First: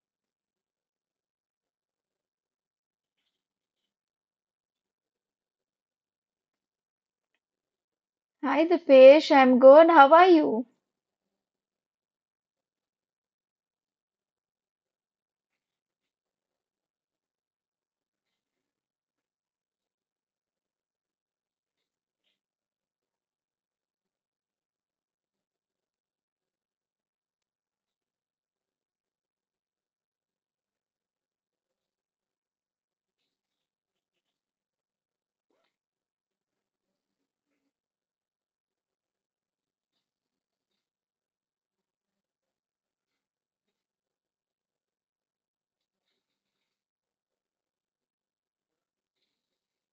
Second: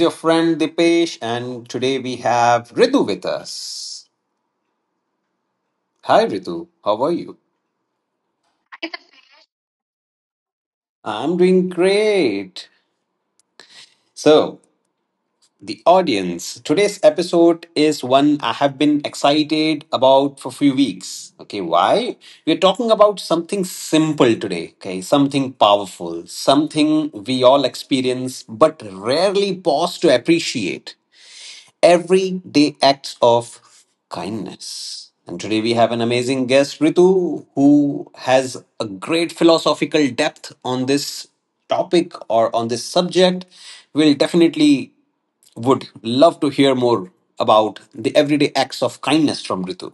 your friend Dipesh, and today we have Ritu with us. Hi, Ritu. How are you? Hi, Dipesh. I'm good. How are you? I'm doing great. So, the audience, today's episode is one I have been excited about for a few weeks. Okay, why? We're talking about something simple today, okay? Something powerful, something we all experience but rarely pause to appreciate. Everyday acts of kindness. And today we have an amazing guest, Ritu, who has a great philosophical depth on this topic or on this subject. We'll definitely would love to hear more about the everyday acts of kindness from Ritu.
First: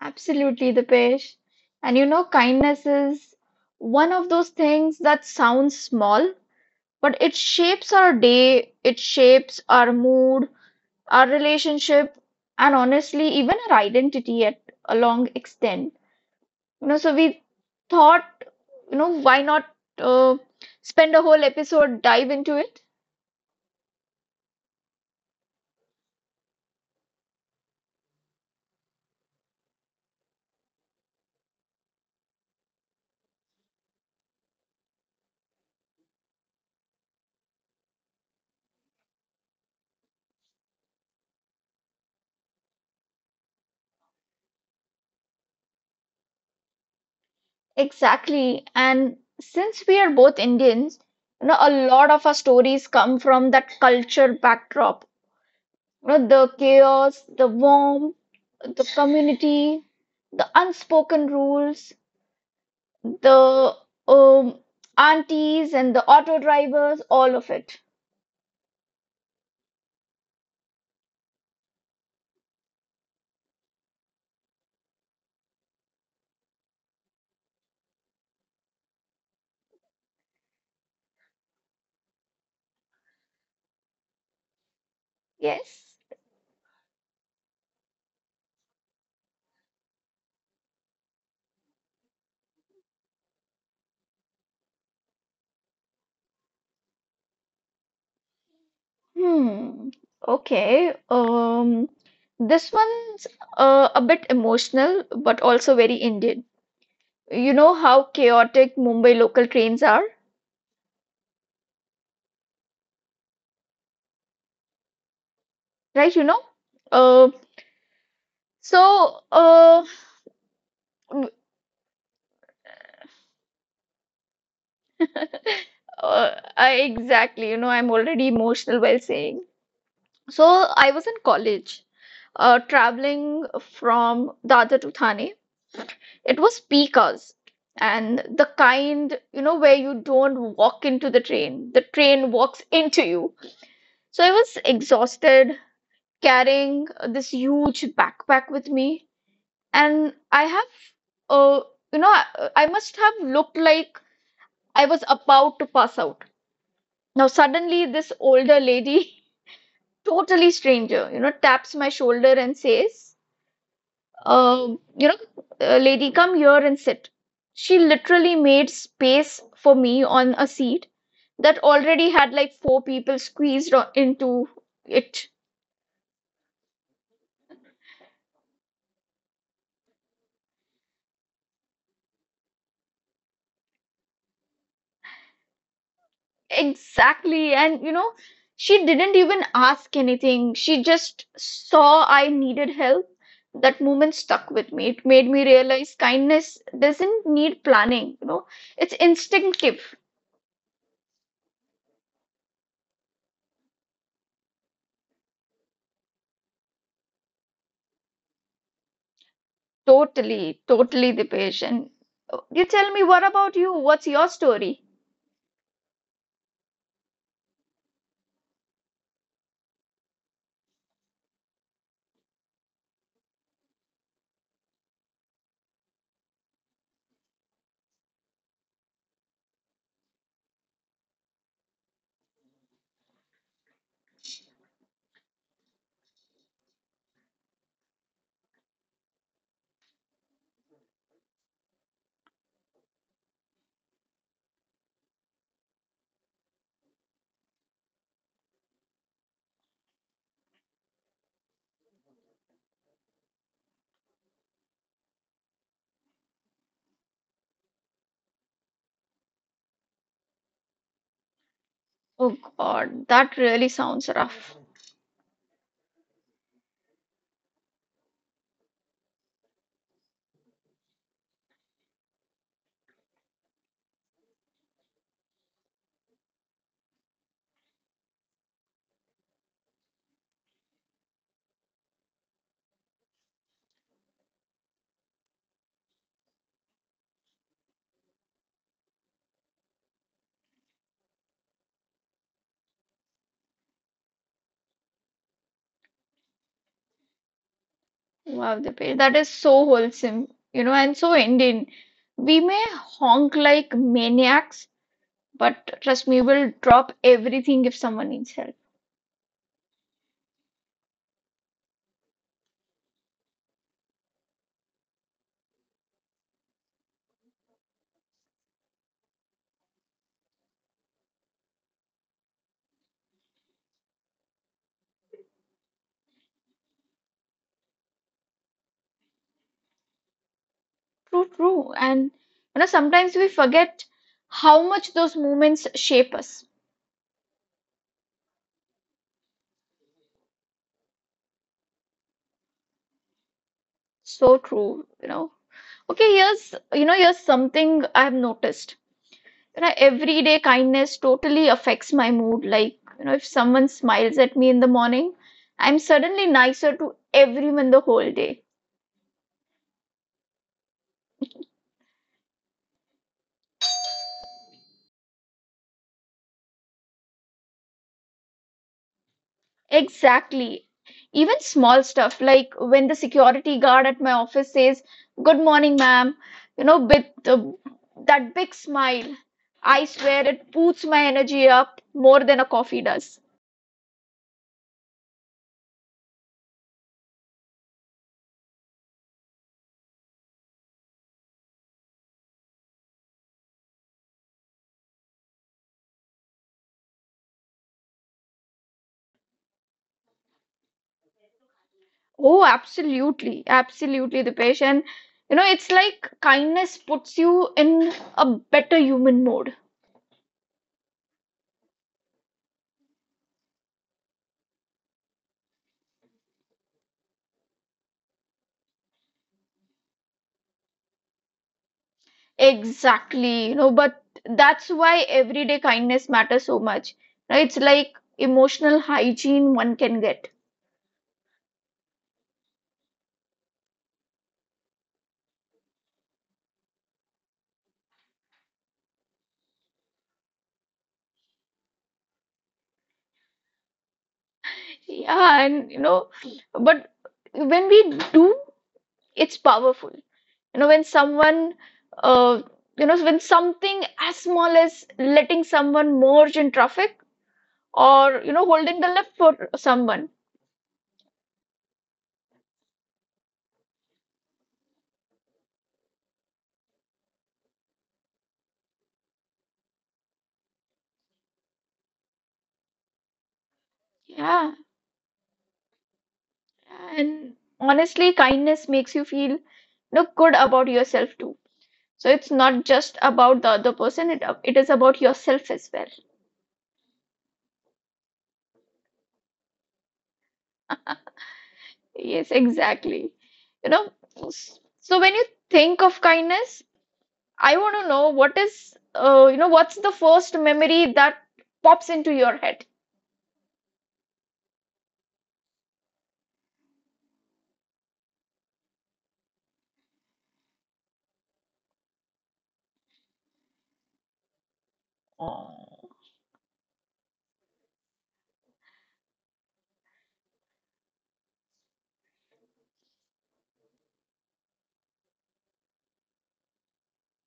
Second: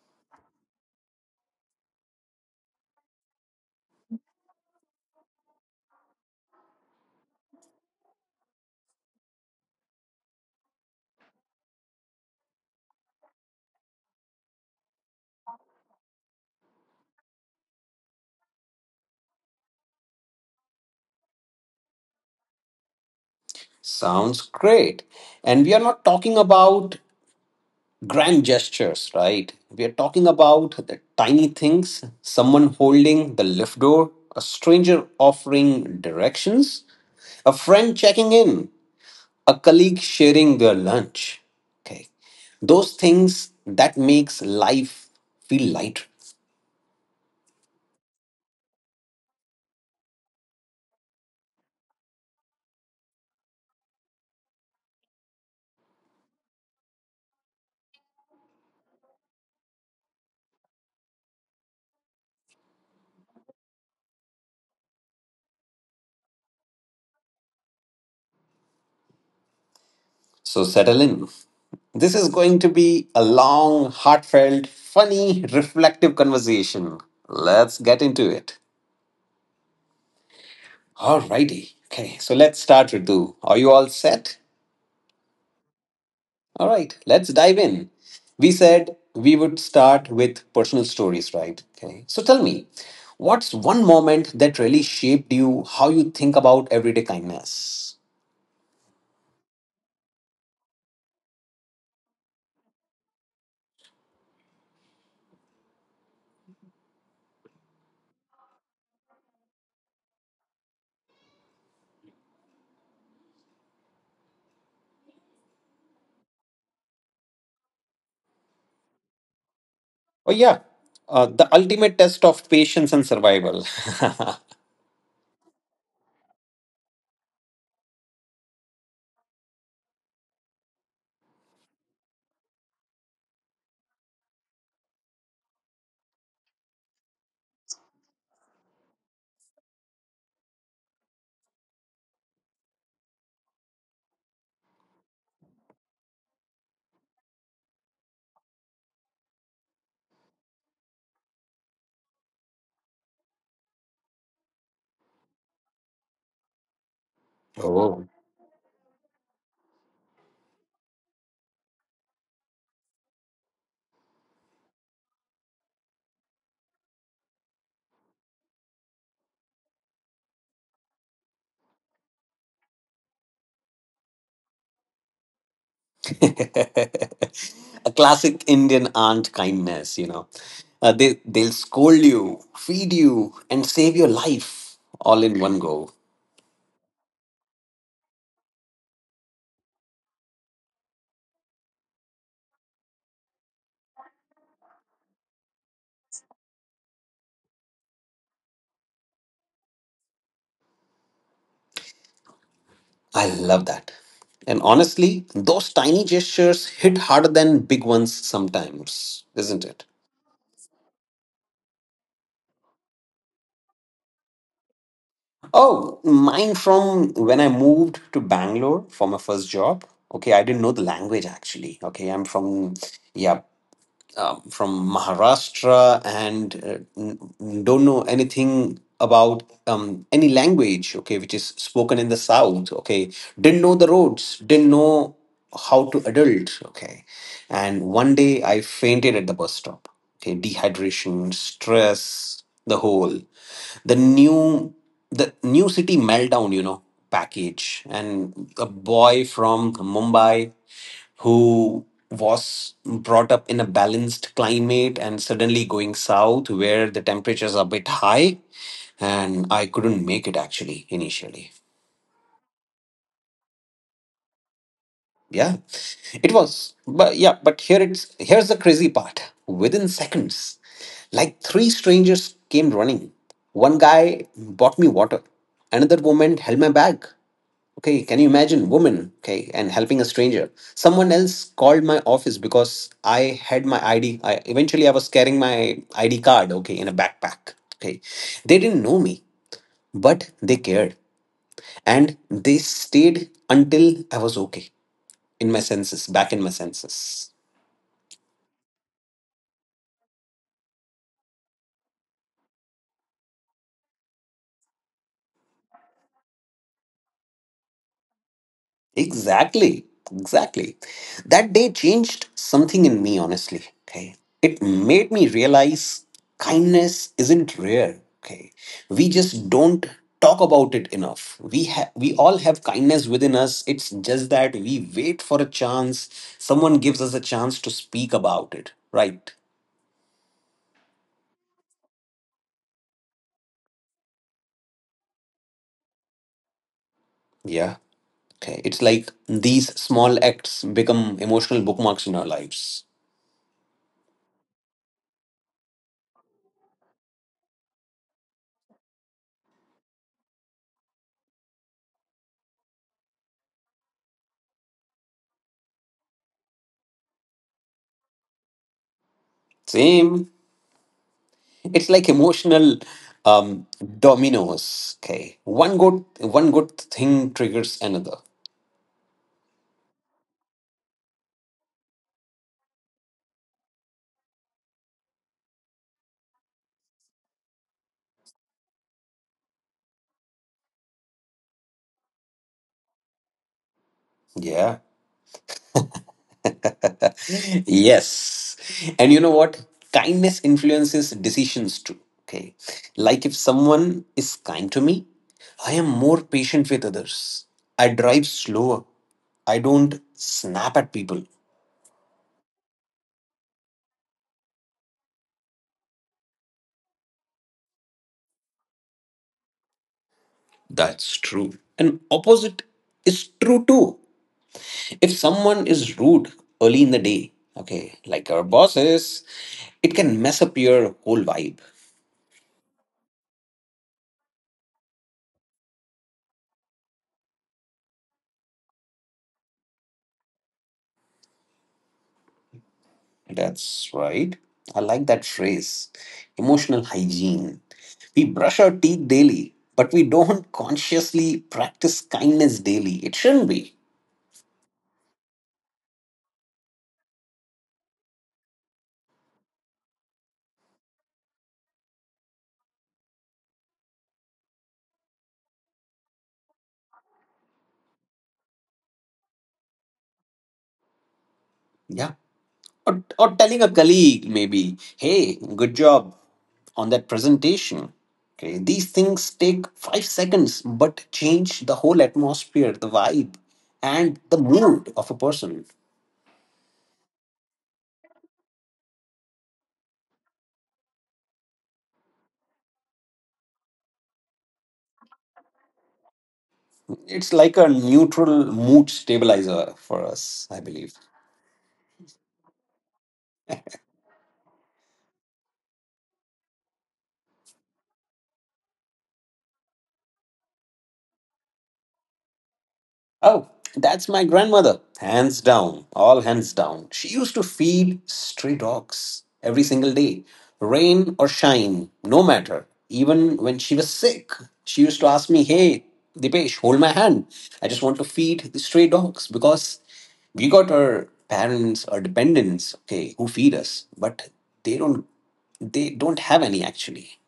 Absolutely, Dipesh. And you know, kindness is one of those things that sounds small, but it shapes our day, it shapes our mood, our relationship, and honestly, even our identity at a long extent. You know, so we thought, why not uh, spend a whole episode dive into it? Sounds great. And we are not talking about grand gestures, right? We are talking about the tiny things: someone holding the lift door, a stranger offering directions, a friend checking in, a colleague sharing their lunch. Okay. Those things that makes life feel lighter. Exactly. And since we are both Indians, you know, a lot of our stories come from that culture backdrop. You know, the chaos, the warmth, the community, the unspoken rules, the um, aunties and the auto drivers, all of it. So settle in. This is going to be a long, heartfelt, funny, reflective conversation. Let's get into it. Alrighty. Okay, so let's start, Ritu. Are you all set? Yes. All right, let's dive in. We said we would start with personal stories, right? Okay. So tell me, what's one moment that really shaped you, how you think about everyday kindness? Hmm. Okay. This one's a bit emotional, but also very Indian. You know how chaotic Mumbai local trains are, right? Uh, so uh, Oh, yeah. Uh, the ultimate test of patience and survival. uh, I exactly, you know, I'm already emotional while saying. So I was in college, traveling from Dadar to Thane. It was peak hours, and the kind, you know, where you don't walk into the train walks into you. So I was exhausted, carrying this huge backpack with me. And I have, uh, you know, I must have looked like I was about to pass out. Now, suddenly, this Oh. older lady, totally stranger, you know, taps my shoulder and says, um, you know, lady, come here and sit. She literally made space for me on a seat that already had like four people into it. A classic Indian aunt kindness, you know. They'll scold you, feed you, and save your life all in one go. Exactly. And you know, she didn't even ask anything. She just saw I needed help. That moment stuck with me. It made me realize kindness doesn't need planning, you know. It's instinctive. I love that. And honestly, those tiny gestures hit harder than big ones sometimes, isn't it? Totally, totally the patient. You tell me, what about you? What's your story? Oh, mine from when I moved to Bangalore for my first job. Okay, I didn't know the language actually. Okay, I'm from, yeah, from Maharashtra, and don't know anything about any language, okay, which is spoken in the South, okay, didn't know the roads, didn't know how to adult, okay. And one day I fainted at the bus stop, okay, dehydration, stress, the whole, the new, the new city meltdown, you know, package. And a boy from Mumbai who was brought up in a balanced climate and suddenly going south where the temperatures are a bit high, and I couldn't make it actually initially. Oh God, that really sounds rough. Yeah, it was, but yeah, but here it's here's the crazy part: within seconds, like three strangers came running. One guy bought me water, another woman held my bag. Okay, can you imagine, woman, okay, and helping a stranger? Someone else called my office because I had my ID. I eventually I was carrying my ID card, okay, in a backpack. Okay. They didn't know me, but they cared. And they stayed until I was okay, in my senses, back in my senses. Wow, the page. That is so wholesome, you know, and so Indian. We may honk like maniacs, but trust me, we'll drop everything if someone needs help. Exactly, exactly. That day changed something in me, honestly. Okay. It made me realize kindness isn't rare. Okay. We just don't talk about it enough. We all have kindness within us. It's just that we wait for a chance. Someone gives us a chance to speak about it. Right. True, true. And you know, sometimes we forget how much those moments shape us. Yeah. Okay. It's like these small acts become emotional bookmarks in our lives. So true, you know. Okay, here's something I've noticed. You know, everyday kindness totally affects my mood. Like, you know, if someone smiles at me in the morning, I'm suddenly nicer to everyone the whole day. Same. It's like emotional um, dominoes. Okay, one good thing triggers another. Exactly. Even small stuff like when the security guard at my office says, "Good morning, ma'am," you know, with that big smile, I swear it boosts my energy up more than a coffee does. Yeah. Yes. And you know what? Kindness influences decisions too. Okay. Like if someone is kind to me, I am more patient with others. I drive slower. I don't snap at people. Oh, absolutely, absolutely, Dipesh. And you know, it's like kindness puts you in a better human mode. That's true. And opposite is true too. If someone is rude early in the day, okay, like our bosses, it can mess up your whole vibe. Exactly, you know, but that's why everyday kindness matters so much. Right? It's like emotional hygiene one can get. That's right. I like that phrase, emotional hygiene. We brush our teeth daily, but we don't consciously practice kindness daily. It shouldn't be. Yeah, and you know, but when we do, it's powerful. You know, uh, when something as small as letting someone merge in traffic or, you know, holding the left for someone. Yeah. Or telling a colleague, maybe, hey, good job on that presentation. Okay, these things take 5 seconds but change the whole atmosphere, the vibe, and the Yeah. mood of a person. And honestly, kindness makes you feel, you know, good about yourself too. So it's not just about the other person, it is about yourself as well. It's like a neutral mood stabilizer for us, I believe. Yes, exactly. You know, so when you think of kindness, I want to know what is, what's the first memory that pops into your head? Oh, that's my grandmother. Hands down, all hands down. She used to feed stray dogs every single day, rain or shine, no matter. Even when she was sick, she used to ask me, hey, Oh, Dipesh, hold my hand. I just want to feed the stray dogs because we got our parents or dependents, okay, who feed us, but they don't they don't have any actually.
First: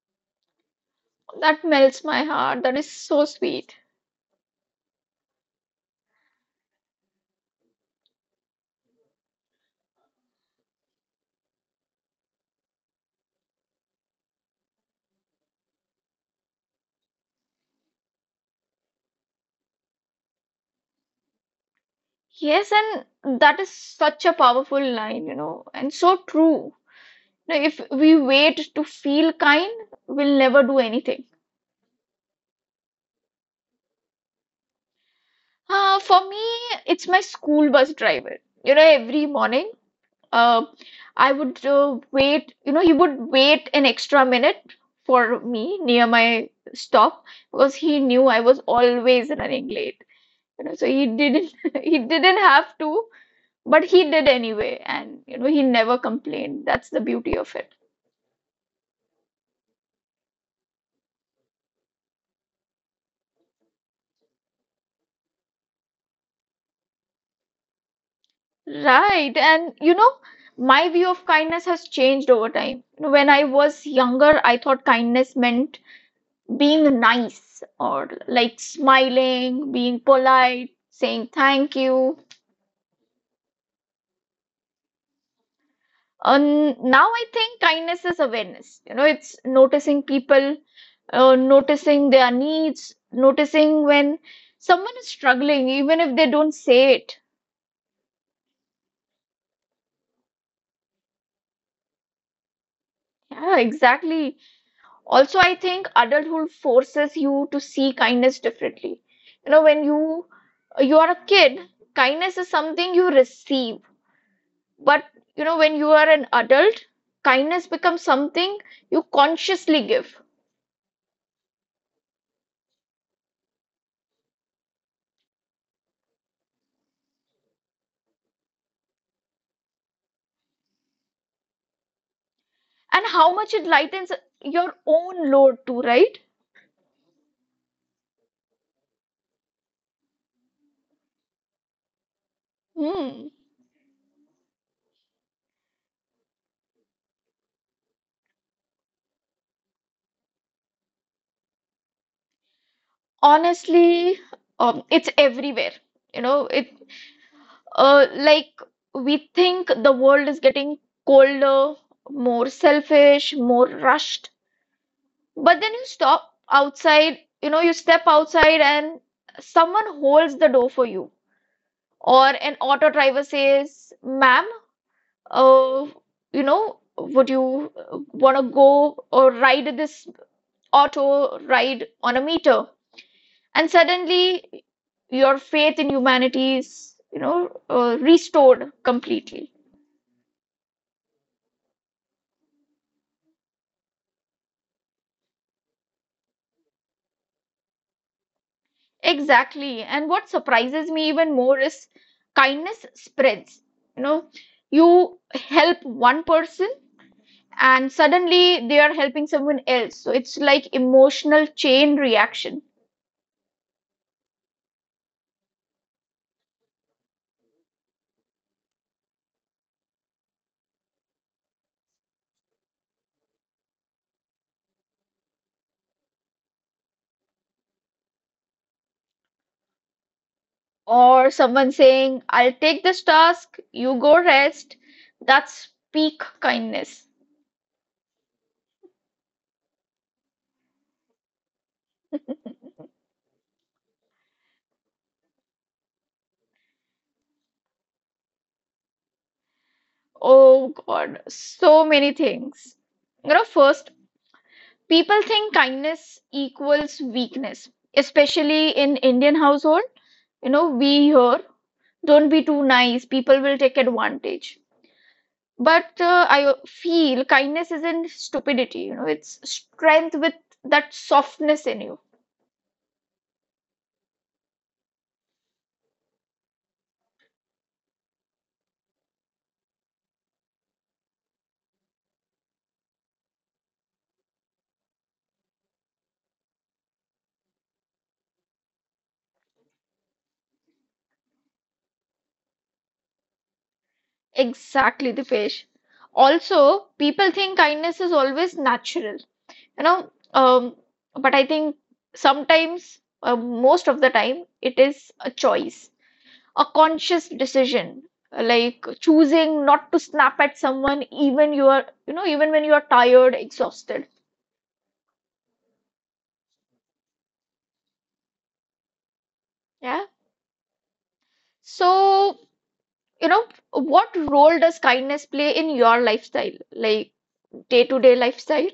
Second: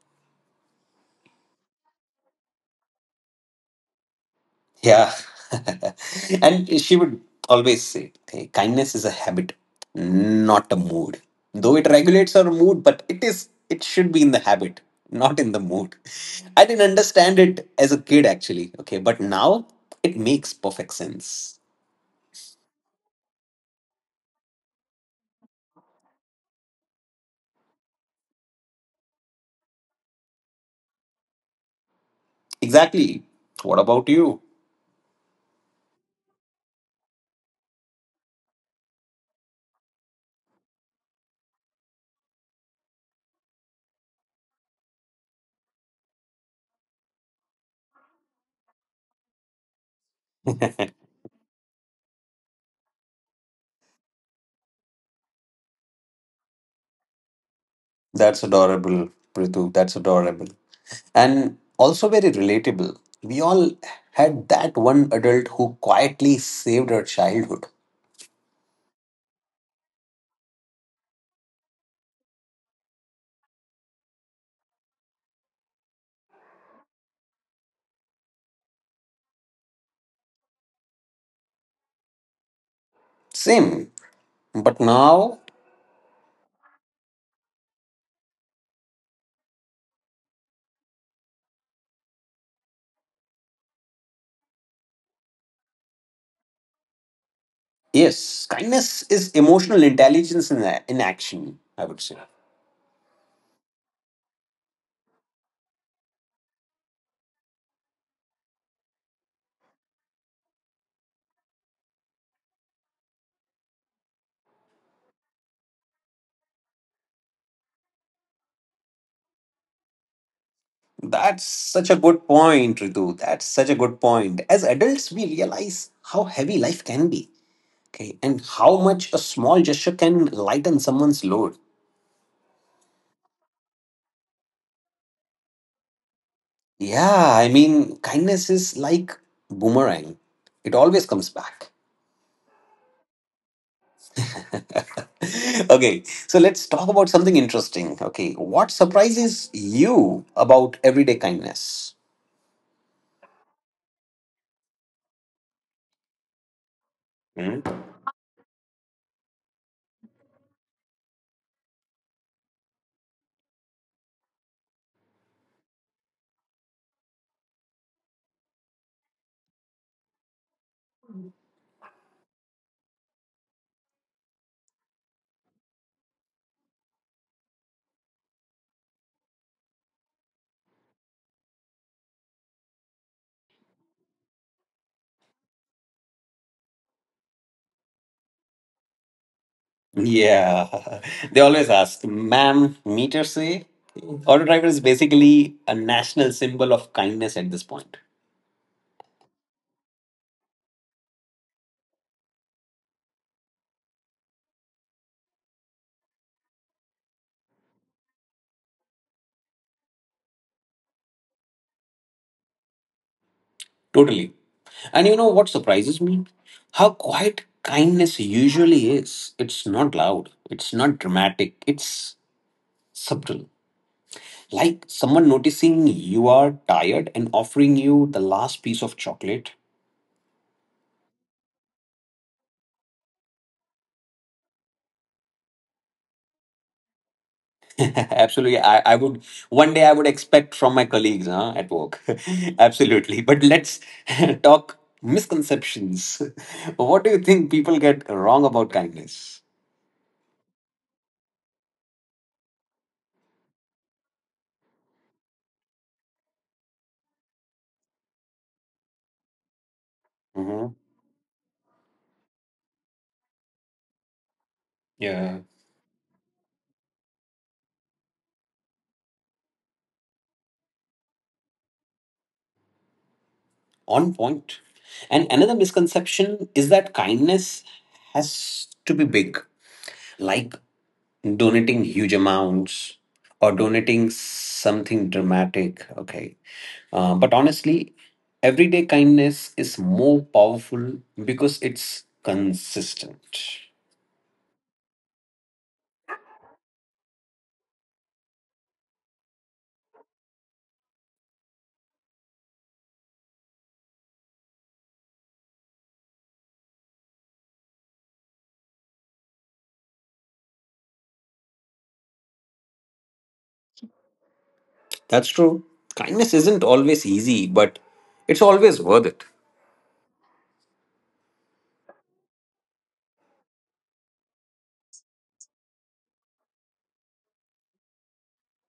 that melts my heart. That is so sweet. Yeah. And she would always say, hey, kindness is a habit, not a mood. Though it regulates our mood, but it is it should be in the habit, not in the mood. I didn't understand it as a kid actually. Okay, but now it makes perfect sense. Yes, and that is such a powerful line, you know, and so true. Now, if we wait to feel kind, we'll never do anything. Exactly. What about you? For me, it's my school bus driver. You know, every morning uh, I would wait, you know, he would wait an extra minute for me near my stop because he knew I was always running late. You know, so he didn't he didn't have to, but he did anyway, and you know, he never complained. That's the beauty of it. That's adorable, Prithu. That's adorable. And also very relatable. We all had that one adult who quietly saved our childhood. Right. And you know, my view of kindness has changed over time. You know, when I was younger, I thought kindness meant being nice or like smiling, being polite, saying thank you. Same. But now, And now I think kindness is awareness. You know, it's noticing people, noticing their needs, noticing when someone is struggling, even if they don't say it. yes, kindness is emotional intelligence in action, I would say. Yeah, exactly. Also, I think adulthood forces you to see kindness differently. You know, when you are a kid, kindness is something you receive. But you know, when you are an adult, kindness becomes something you consciously give, That's such a good point, Ritu. That's such a good point. As adults, we realize how heavy life can be, okay, and how much a small gesture can lighten someone's load. and how much it lightens your own load too, right? Yeah, I mean, kindness is like boomerang. It always comes back. Hmm. Okay, so let's talk about something interesting. Okay, what surprises you about everyday kindness? Honestly, it's everywhere. You know, it Like we think the world is getting colder, more selfish, more rushed, but then you stop outside. You know, you step outside and someone holds the door for you, or an auto driver says, "Ma'am." uh, would you want to go or ride this auto ride on a meter? And suddenly, your faith in humanity is, you know, restored completely. Yeah, they always ask, ma'am, meter say? Auto driver is basically a national symbol of kindness at this point. Exactly. And what surprises me even more is kindness spreads. You know, you help one person and suddenly they are helping someone else. So it's like emotional chain reaction. Totally. And you know what surprises me? How quiet kindness usually is. It's not loud, it's not dramatic, it's subtle. Like someone noticing you are tired and offering you the last piece of chocolate. Or someone saying, "I'll take this task, you go rest." That's peak kindness. Absolutely. I would one day I would expect from my colleagues, huh, at work. Absolutely. But let's talk misconceptions. What do you think people get wrong about kindness? Oh God, so many things. You know, first, people think kindness equals weakness, especially in Indian household. You Hmm. know, we hear, don't be too nice, people will take advantage. Yeah. But I feel kindness isn't stupidity, you know, it's strength with that softness in you. On point. And another misconception is that kindness has to be big, like donating huge amounts or donating something dramatic. Okay. But honestly, everyday kindness is more powerful because it's consistent. Exactly, the Dipesh. Also, people think kindness is always natural, you know, um, but I think sometimes, most of the time, it is a choice, a conscious decision, like choosing not to snap at someone even you are, you know, even when you are tired, exhausted. That's true. Kindness isn't always easy, but it's always worth it. Yeah. So, you know, what role does kindness play in your lifestyle, like day-to-day lifestyle?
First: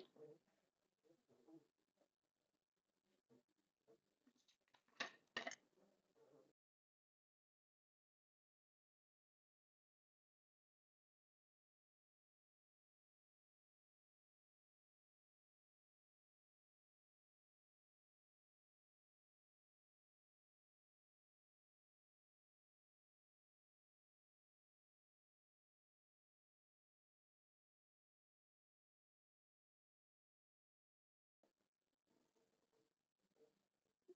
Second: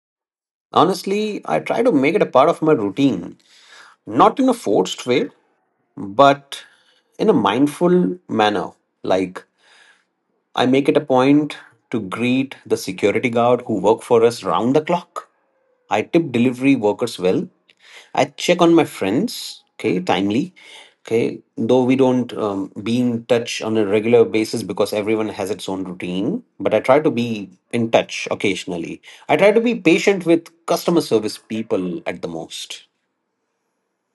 Honestly, I try to make it a part of my routine, not in a forced way, but in a mindful manner. Like, I make it a point to greet the security guard who work for us round the clock. I tip delivery workers well. I check on my friends, okay, timely, okay, though we don't be in touch on a regular basis because everyone has its own routine, but I try to be in touch occasionally. I try to be patient with customer service people at the most.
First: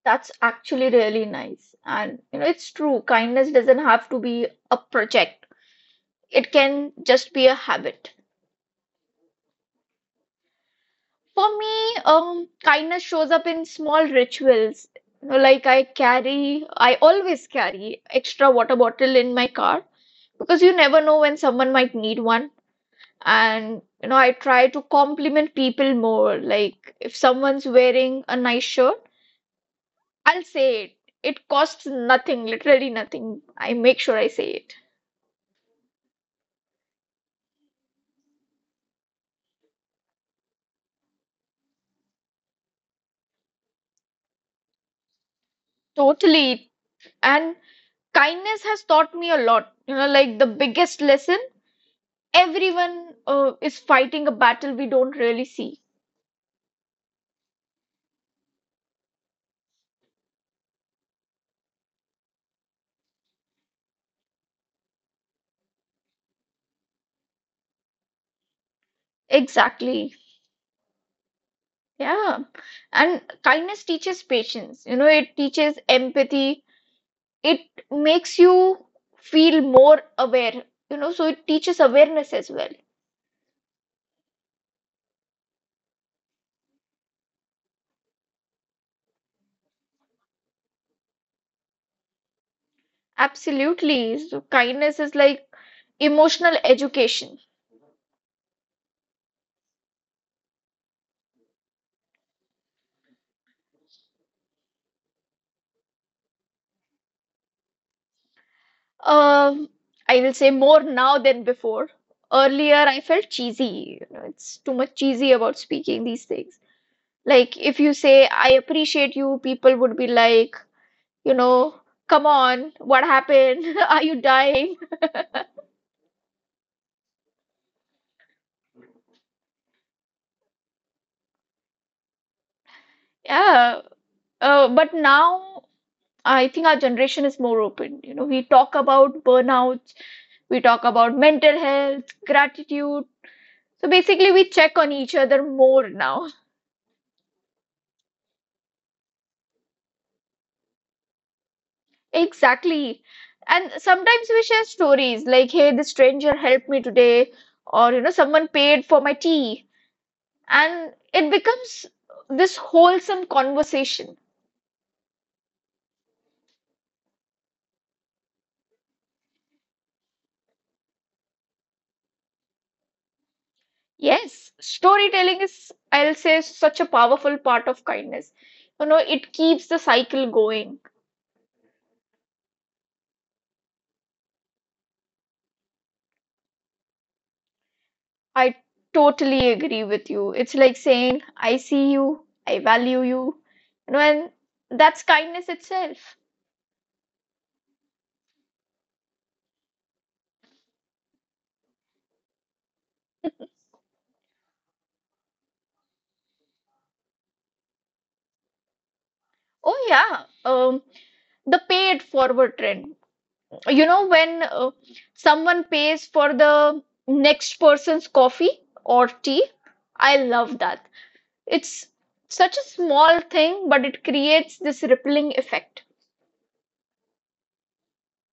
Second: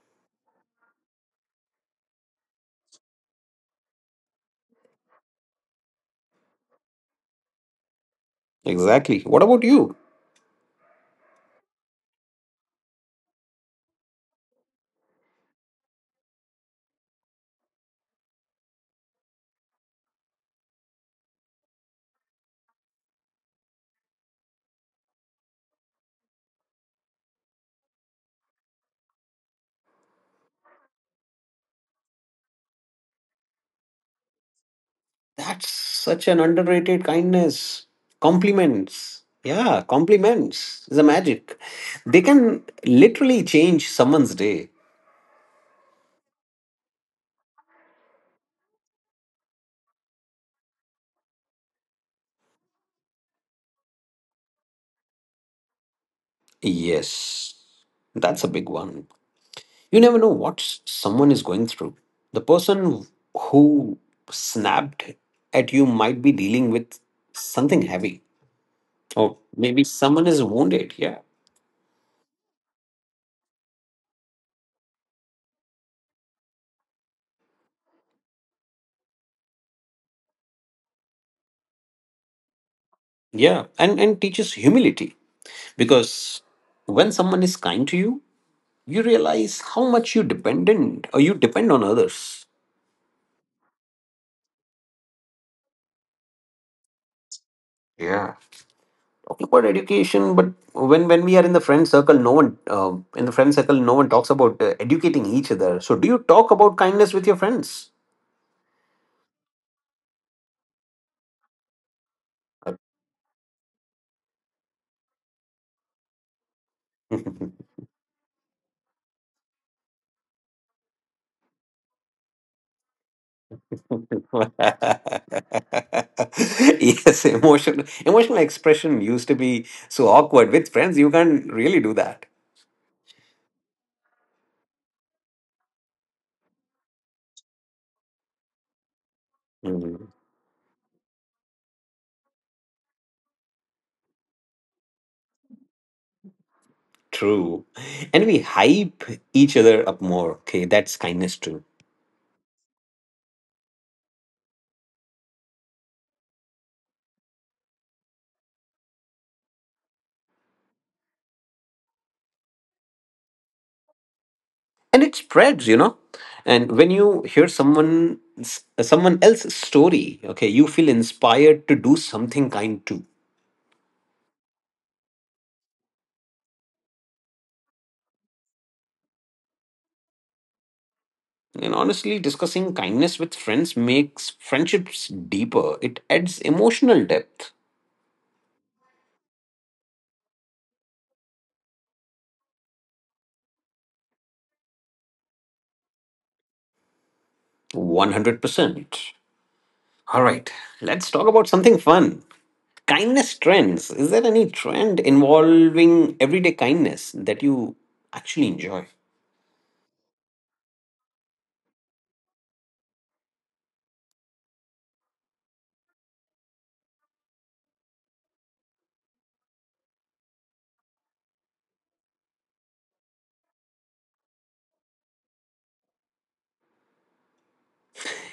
That's actually really nice. And you know, it's true, kindness doesn't have to be a project. It can just be a habit. Exactly. What about you? For me, kindness shows up in small rituals. You know, I always carry extra water bottle in my car because you never know when someone might need one. And you know, I try to compliment people more. Like if someone's wearing a nice shirt, I'll say it. It costs nothing, literally nothing. I make sure I say it. That's such an underrated kindness. Compliments. Yeah, compliments is a magic. They can literally change someone's day. Totally. And kindness has taught me a lot. You know, like the biggest lesson, everyone is fighting a battle we don't really see. Yes, that's a big one. You never know what someone is going through. The person who snapped at you might be dealing with something heavy, or maybe Exactly. someone is wounded. Yeah, Yeah. And kindness teaches patience. You know, it teaches empathy. It makes you feel more aware. You know, so it teaches awareness as well. yeah, and teaches humility because when someone is kind to you, you realize how much you dependent or you depend on others. Absolutely. So kindness is like emotional education. Yeah, talking about education, but when we are in the friend circle, no one in the friend circle, no one talks about educating each other. So, do you talk about kindness with your friends? Um, I will say more now than before. Uh, Earlier, I felt cheesy. You know, it's too much cheesy about speaking these things. Like, if you say, "I appreciate you," people would be like, you know, come on, what happened? Are you dying? yes, emotional expression used to be so awkward with friends. You can't really do that. Yeah. But now, I think our generation is more open. You know, we talk about burnouts, Mm, we talk about mental health, gratitude. So basically, we check on each other more now. true, and we hype each other up more. Okay, that's kindness too, Exactly. And sometimes we share stories like, "Hey, this stranger helped me today," or, you know, "Someone paid for my tea." And it becomes this wholesome conversation. and it spreads. You know, and when you hear someone else's story, okay, you feel inspired to do something kind too. Yes, storytelling is, I'll say, such a powerful part of kindness. You know, it keeps the cycle going. And honestly, discussing kindness with friends makes friendships deeper. It adds emotional depth. I totally agree with you. It's like saying, "I see you, I value you," you know, and that's kindness itself. 100%. All right, let's talk about something fun. Kindness trends. Is there any trend involving everyday kindness that you actually enjoy? Oh yeah, um, the paid forward trend. You know, when someone pays for the next person's coffee or tea, I love that. It's such a small thing, but it creates this rippling effect.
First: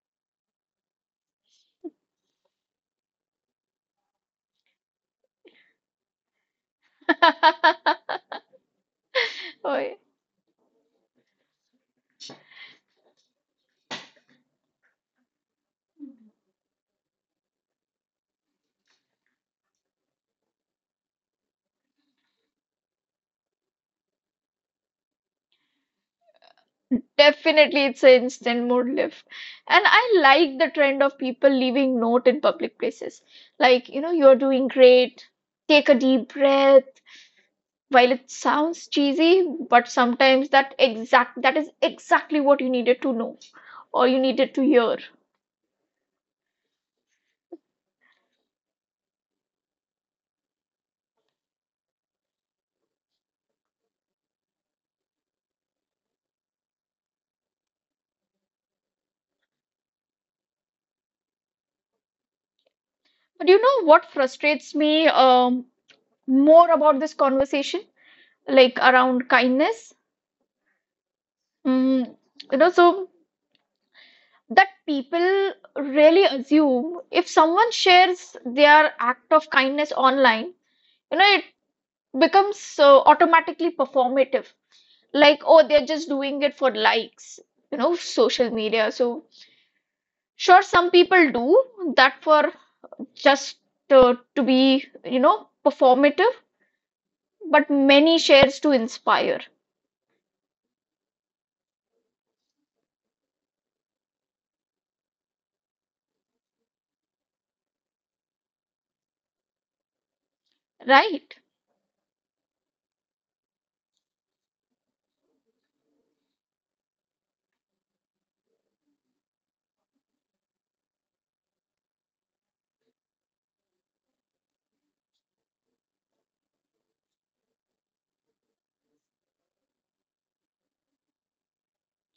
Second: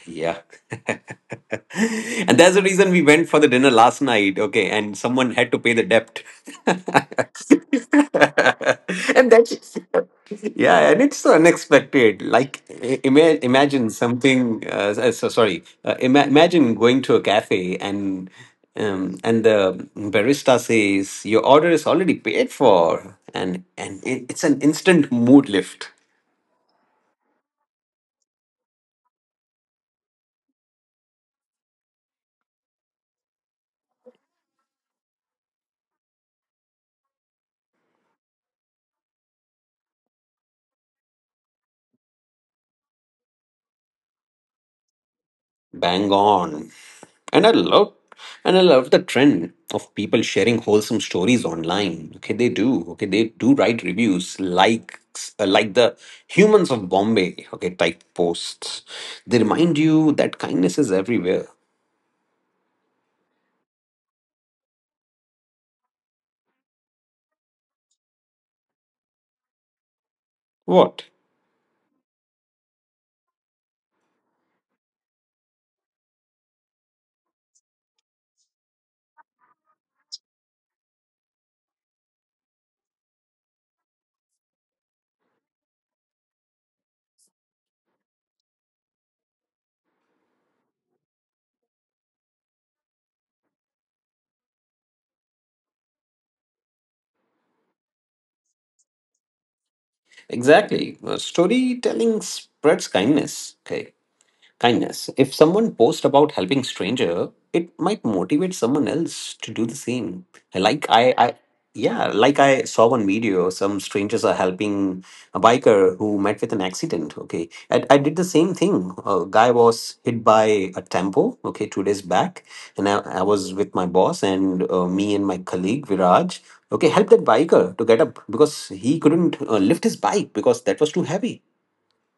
Yeah. And that's the reason we went for the dinner last night, okay, and someone had to pay the debt. And that's Oh, yeah. yeah, and it's so unexpected. Like imagine something so sorry, imagine going to a cafe and the barista says your order is already paid for, and it, it's an instant mood lift. Definitely, it's an instant mood lift. And I like the trend of people leaving note in public places. Like, you know, "You're doing great. Take a deep breath." While it sounds cheesy, but sometimes that is exactly what you needed to know or you needed to hear. Bang on. and i love and I love the trend of people sharing wholesome stories online. Okay they do, okay they do write reviews, like the humans of Bombay, okay, type posts. They remind you that kindness is everywhere. But you know what frustrates me more about this conversation, like around kindness? What? Mm, you know, so that people really assume if someone shares their act of kindness online, you know, it becomes automatically performative. Like, oh, they're just doing it for likes, you know, social media. So sure, some people do that for just to be, you know, performative, but many shares to inspire, Exactly. Storytelling spreads kindness, okay. Kindness. If someone posts about helping stranger, it might motivate someone else to do the same. Like I right? Yeah, like I saw one video, some strangers are helping a biker who met with an accident. Okay. I did the same thing. A guy was hit by a tempo, okay, 2 days back. And I was with my boss and me and my colleague Viraj, okay, helped that biker to get up because he couldn't lift his bike because that was too heavy.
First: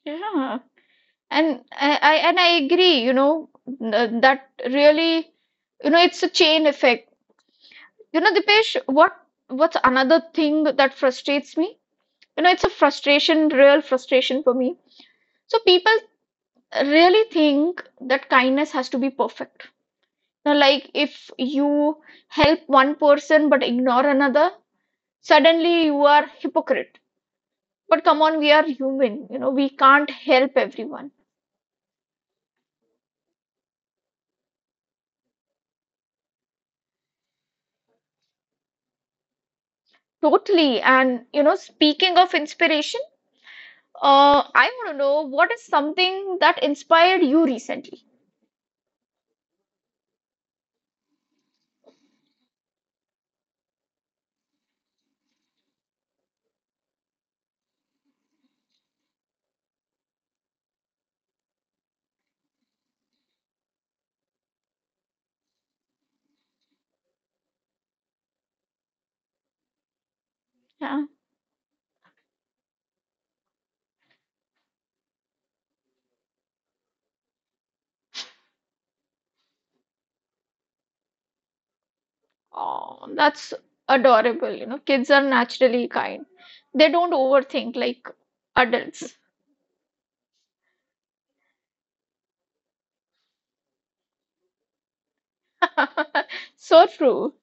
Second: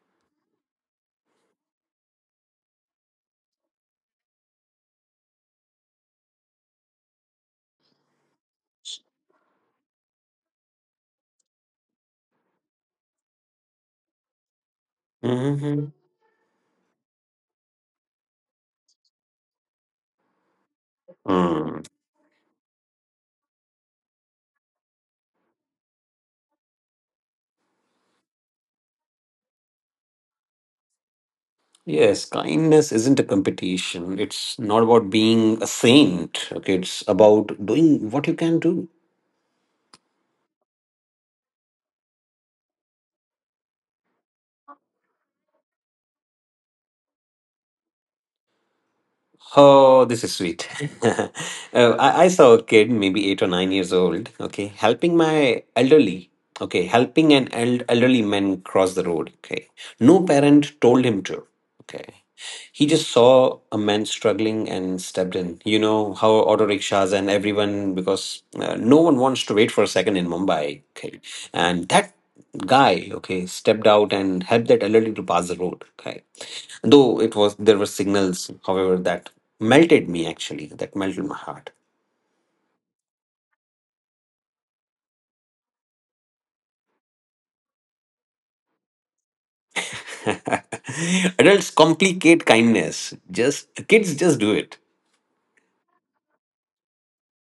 Yeah. And I agree, you know, that really, you know, it's a chain effect. You know, Dipesh, what's another thing that frustrates me? You know, it's a frustration, real frustration for me. So Mm-hmm. people really think that kindness has to be perfect. Now, like if you help one person but ignore another, suddenly you are hypocrite. But come on, we are human, you know, we can't help everyone. Yes, kindness isn't a competition. It's not about being a saint. Okay, it's about doing what you can do. Totally. And, you know, speaking of inspiration, I want to know what is something that inspired you recently? Oh, this is sweet. uh, I saw a kid, maybe 8 or 9 years old, okay, helping an elderly man cross the road, okay. No parent told him to, okay. He just saw a man struggling and stepped in. You know how auto rickshaws and everyone, because no one wants to wait for a second in Mumbai. Yeah. Okay. And that guy, okay, stepped out and helped that elderly to pass the road. Okay. Though there were signals, however, that melted me actually, that melted my heart. Oh, that's adorable. You know, kids are naturally kind. They don't overthink like adults. Adults complicate kindness. Just kids just do it. So true.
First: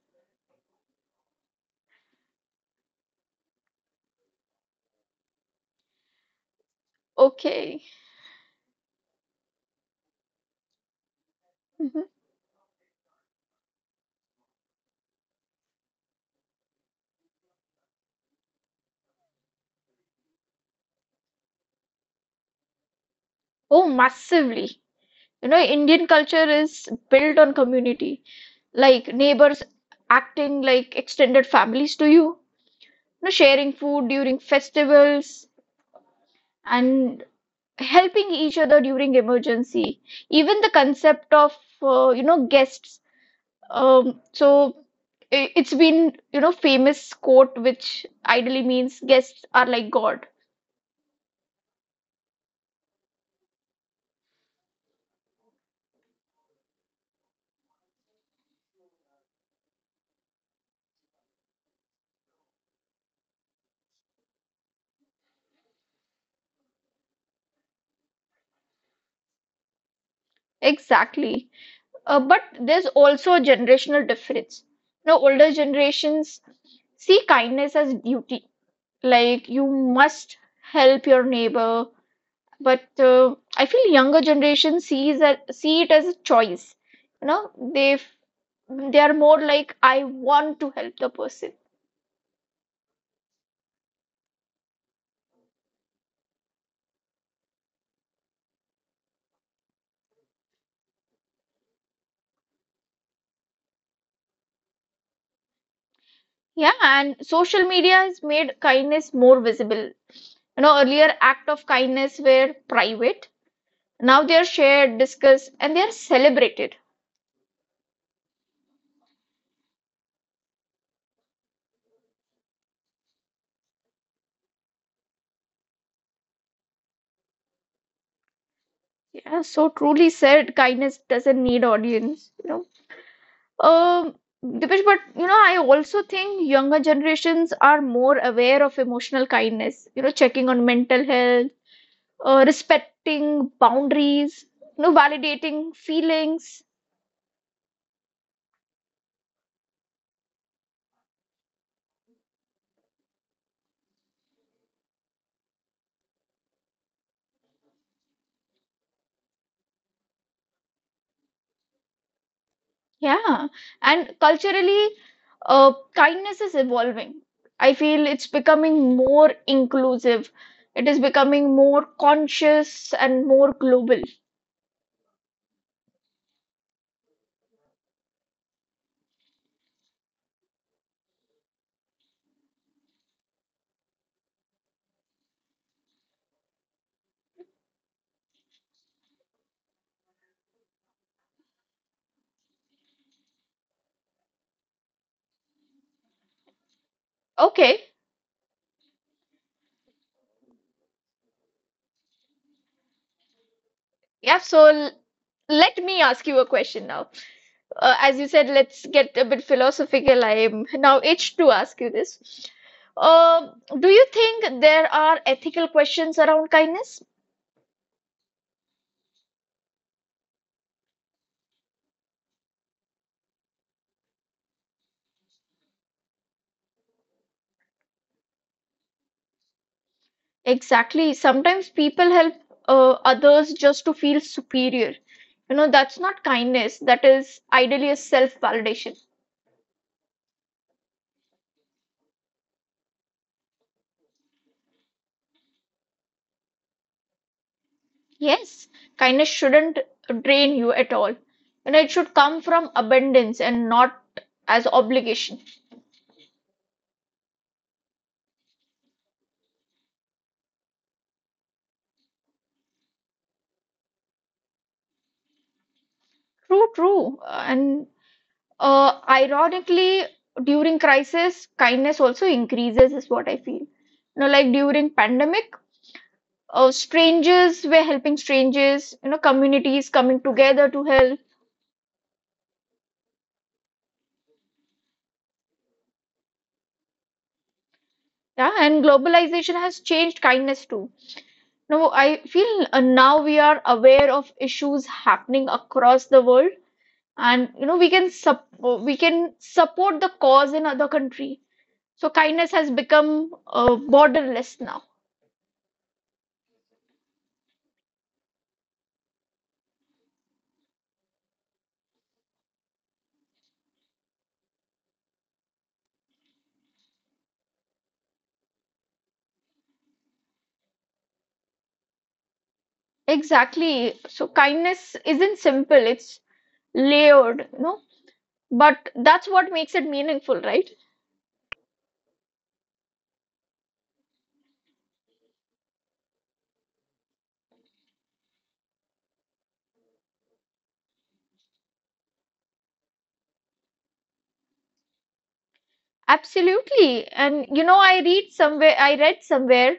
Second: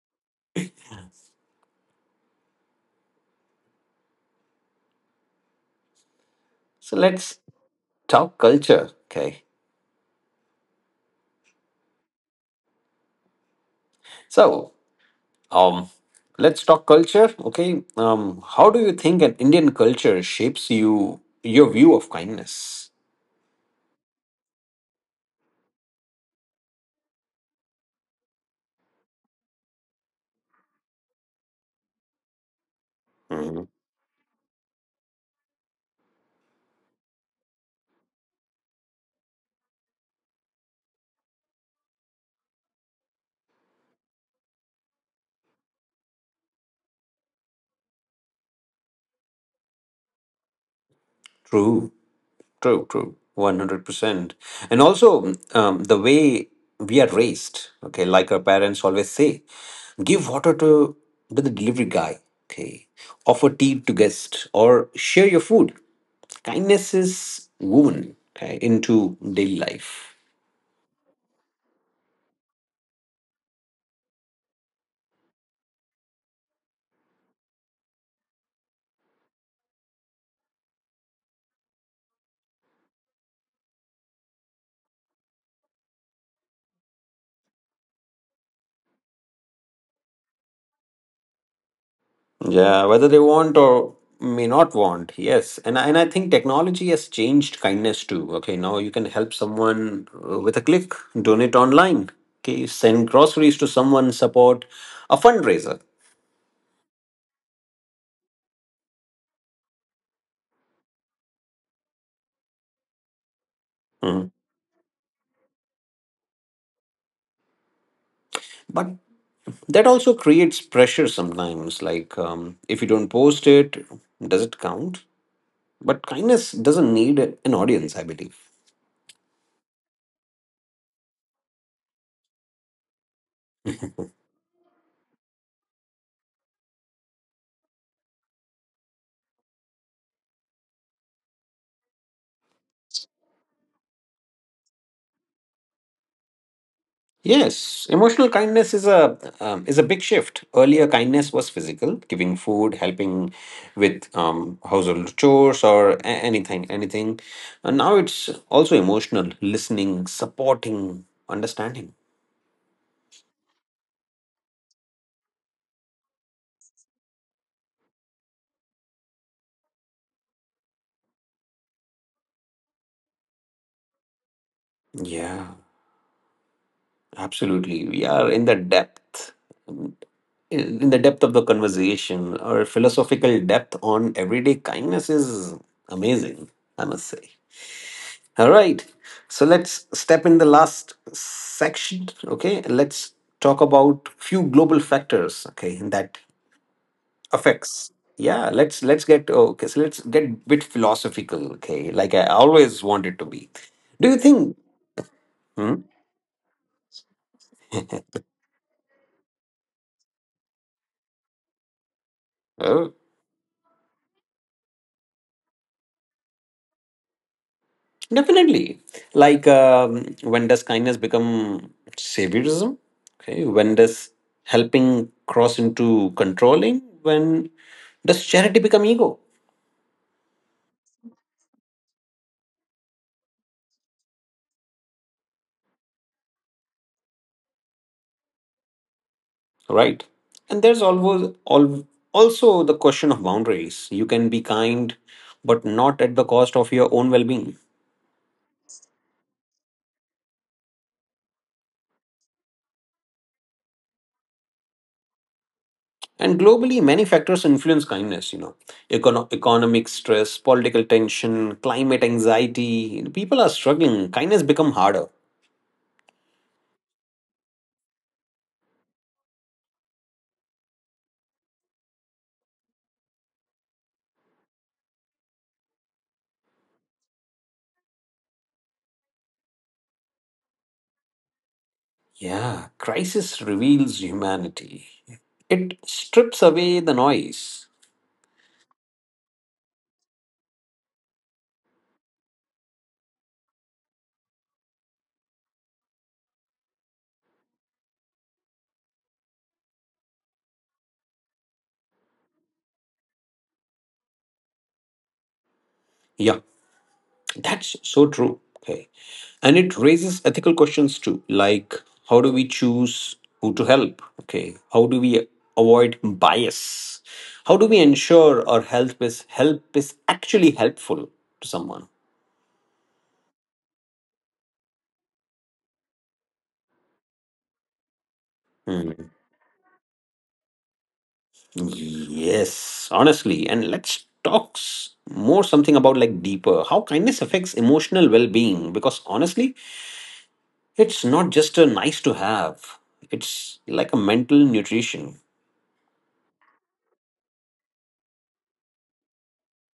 So let's Okay. talk culture. Okay. Mhm. So Um, let's talk culture. Okay. How do you think an Indian culture shapes your view of kindness? Oh, massively. You know, Indian culture is built on community, like neighbors acting like extended families to you know, Mhm. sharing food during festivals and helping each other during emergency. Even the concept of, you know, guests. So it's been, you know, famous quote which ideally means guests are like God. True, true, true. 100%. And also, the way we are raised. Okay, like our parents always say, give water to the delivery guy. Okay, offer tea to guest or share your food. Kindness is woven, okay, into daily life. Exactly. But there's also a generational difference. Now, older generations see kindness as duty, like you must help your neighbor. But I feel younger generation see it as a choice. You know, they are more like I want to help the person. Yeah, whether they want or may not want. Yes. And I think technology has changed kindness too. Okay, now you can help someone with a click, donate online, okay, send groceries to someone, support a fundraiser. Yeah, and social media has made kindness more visible. You know, earlier act of kindness were private. Now Mhm. they are shared, discussed, and they are celebrated. But that also creates pressure sometimes. Like, if you don't post it, does it count? But kindness doesn't need an audience, I believe. Yeah, so truly said, kindness doesn't need audience, you know. Um, Dipesh, but you know, I also think younger generations are more aware of emotional kindness, you know, checking on mental health, respecting boundaries, you know, validating feelings. Yes, emotional kindness is a big shift. Earlier, kindness was physical, giving food, helping with household chores, or anything. And now it's also emotional, listening, supporting, understanding. Yeah, and culturally, kindness is evolving. I feel it's becoming more inclusive. It is becoming more conscious and more global. Yeah, absolutely. We are in the depth of the conversation, or philosophical depth on everyday kindness is amazing. I must say. All right. So let's step in the last section. Okay. Let's talk about few global factors. Okay, that Okay. affects. Yeah. Let's get okay. So let's get a bit philosophical. Okay, like I always wanted to be. Do you Yeah, think? so l- let Hmm? me ask you a question now. As you said, let's get a bit philosophical. I am now itched to ask you this. Oh, Do you think there are ethical questions around kindness? definitely. Like when does kindness become saviorism? Okay. When does helping cross into controlling? When does charity become ego? Exactly. Sometimes people help others just to feel superior. You know, that's not kindness. That is ideally a self-validation. Right? And there's always also the question of boundaries. You can be kind, but not at the cost of your own well-being. Yes, kindness shouldn't drain you at all. And it should come from abundance and not as obligation. And globally, many factors influence kindness. You know, economic stress, political tension, climate anxiety. People are struggling. Kindness become harder. True, true. And ironically, during crisis, kindness also increases, is what I feel. You know, like during pandemic, strangers were helping strangers, you know, communities coming together to help. Yeah, crisis reveals humanity. It strips away the noise. Yeah, and globalization has changed kindness too. Now, I feel now we are aware of issues happening across the world, and you know, we can support the cause in other country. So kindness has become borderless now. Yeah, that's so true. Okay, and it raises ethical questions too, like how do we choose who to help, okay, how do we avoid bias, how do we ensure our help is actually helpful to someone. Exactly. So kindness isn't simple, it's layered, no? But Hmm. that's what makes it meaningful, right? Yes, honestly, and talk s- more something about like deeper how kindness affects emotional well-being, because honestly it's not just a nice to have, it's like a mental nutrition. Absolutely. And you know, I read somewhere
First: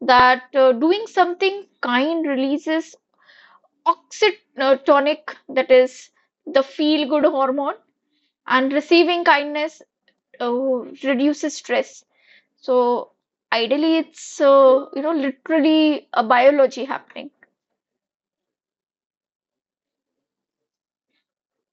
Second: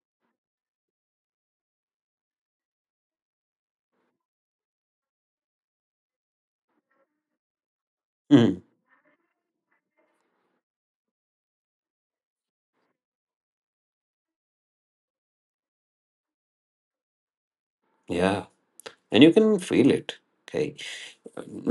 that doing something kind releases oxytonic, that is the feel good hormone, Hmm. and receiving kindness reduces stress. So ideally, it's you know literally a biology happening. Yeah, and you can feel it, okay,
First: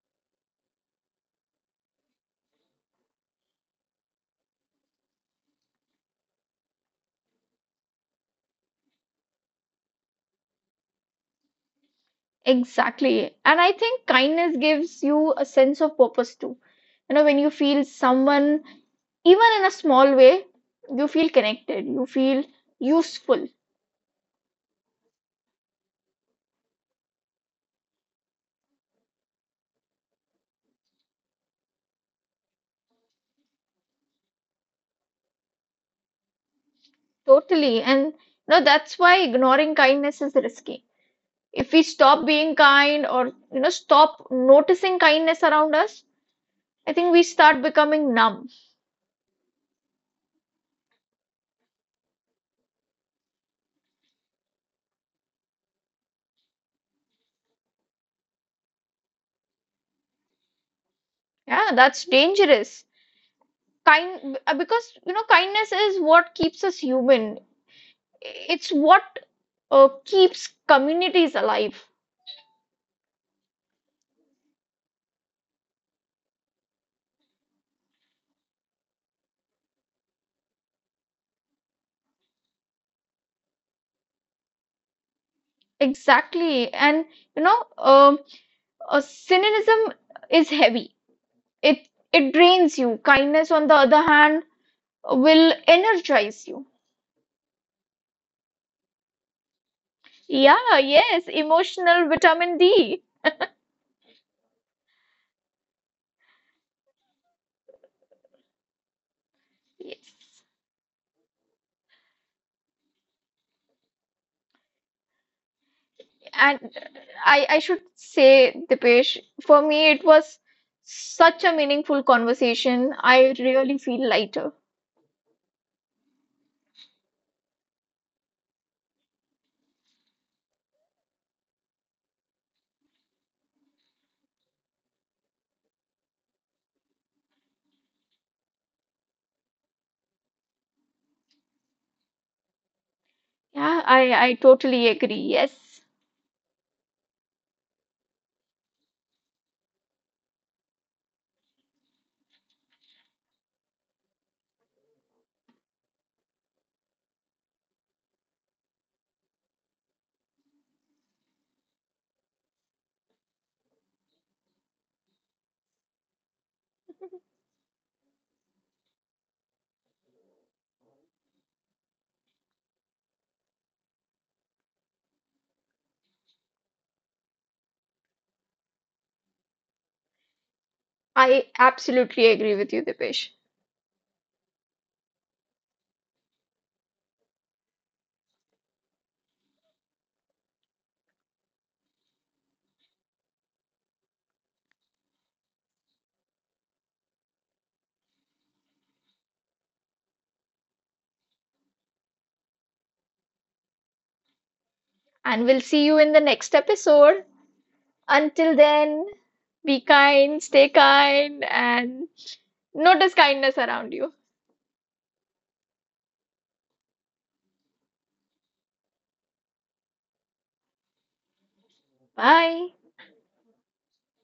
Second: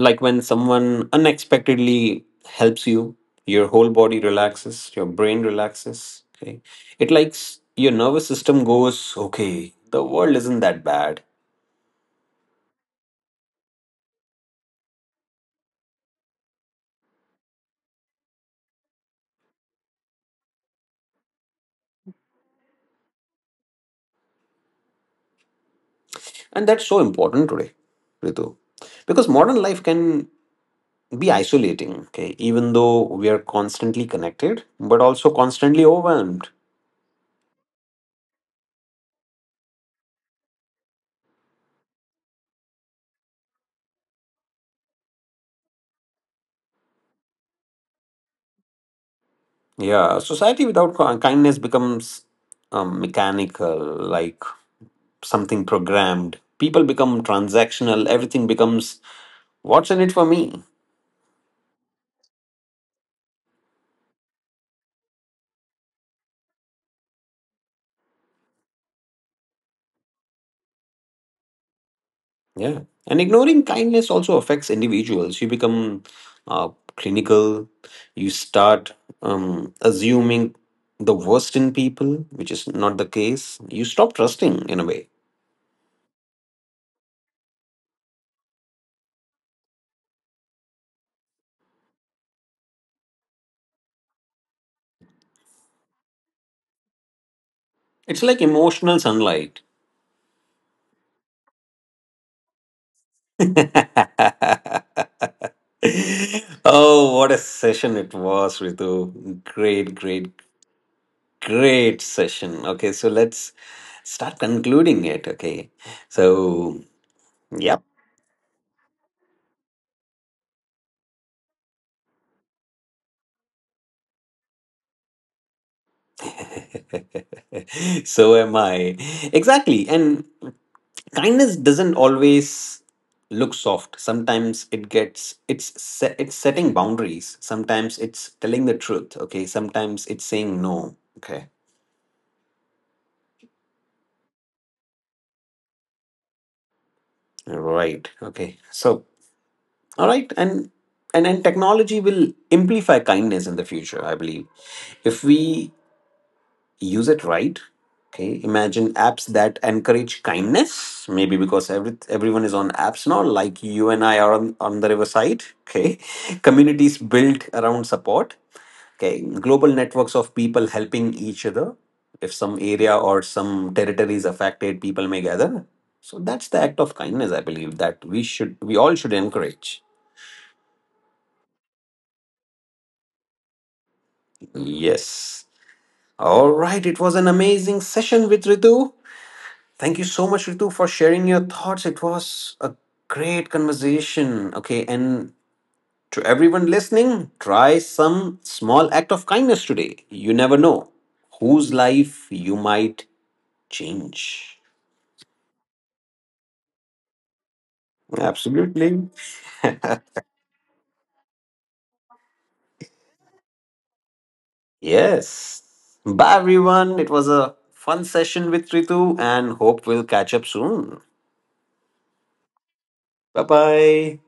like when someone unexpectedly helps you, your whole body relaxes, your brain relaxes, okay, it likes your nervous system goes, okay, the world isn't that bad. Exactly. And I think kindness gives you a sense of purpose too. You know, when you feel someone, even in a small way, you feel connected, you feel useful. And that's so important today, Ritu, because modern life can be isolating, okay, even though we are constantly connected but also constantly overwhelmed. Totally. And you know, that's why ignoring kindness is risky. If we stop being kind or, you know, stop noticing kindness around us, I think we start becoming numb. Yeah, society without kindness becomes mechanical, like something programmed. People become transactional. Everything becomes what's in it for me. Yeah, that's dangerous. Kind, because, you know, kindness is what keeps us human. It's what keeps communities alive. Yeah. And ignoring kindness also affects individuals. You become uh, clinical. You start assuming the worst in people, which is not the case. You stop trusting in a way. Exactly. And you know, cynicism is heavy. It it drains you. Kindness, on the other hand, will energize you. It's like emotional sunlight. Yeah, yes, emotional vitamin D. Oh, what a session it was, Ritu. Great, great, Yes. great session. Okay, so let's start concluding it. Okay, And so I should yep. say, Dipesh, for me it was such a meaningful conversation. I really feel lighter. So am I. Exactly. And kindness doesn't always look soft. Sometimes it's setting boundaries. Sometimes it's telling the truth. Okay, sometimes it's saying no. Okay, Yeah, I totally agree. Yes. right. Okay, so all right, and technology will amplify kindness in the future. I believe if we use it right, okay, imagine apps that encourage kindness, maybe because everyone is on apps now, like you and I are on the riverside. Okay. Communities built around support, okay, global networks of people helping each other. If some area or some territory is affected, people may gather. So that's the act of kindness, I believe, that we all should encourage. I absolutely agree with you, Dipesh. Yes. All right, it was an amazing session with Ritu. Thank you so much, Ritu, for sharing your thoughts. It was a great conversation. Okay, and to everyone listening, try some small act of kindness today. You never know whose life you might change. And we'll see you in the next episode. Until Absolutely. then, be kind, stay kind, and notice kindness around you. Yes. Bye, everyone. It was a fun session with Ritu, and hope we'll catch up soon. Bye. Bye bye.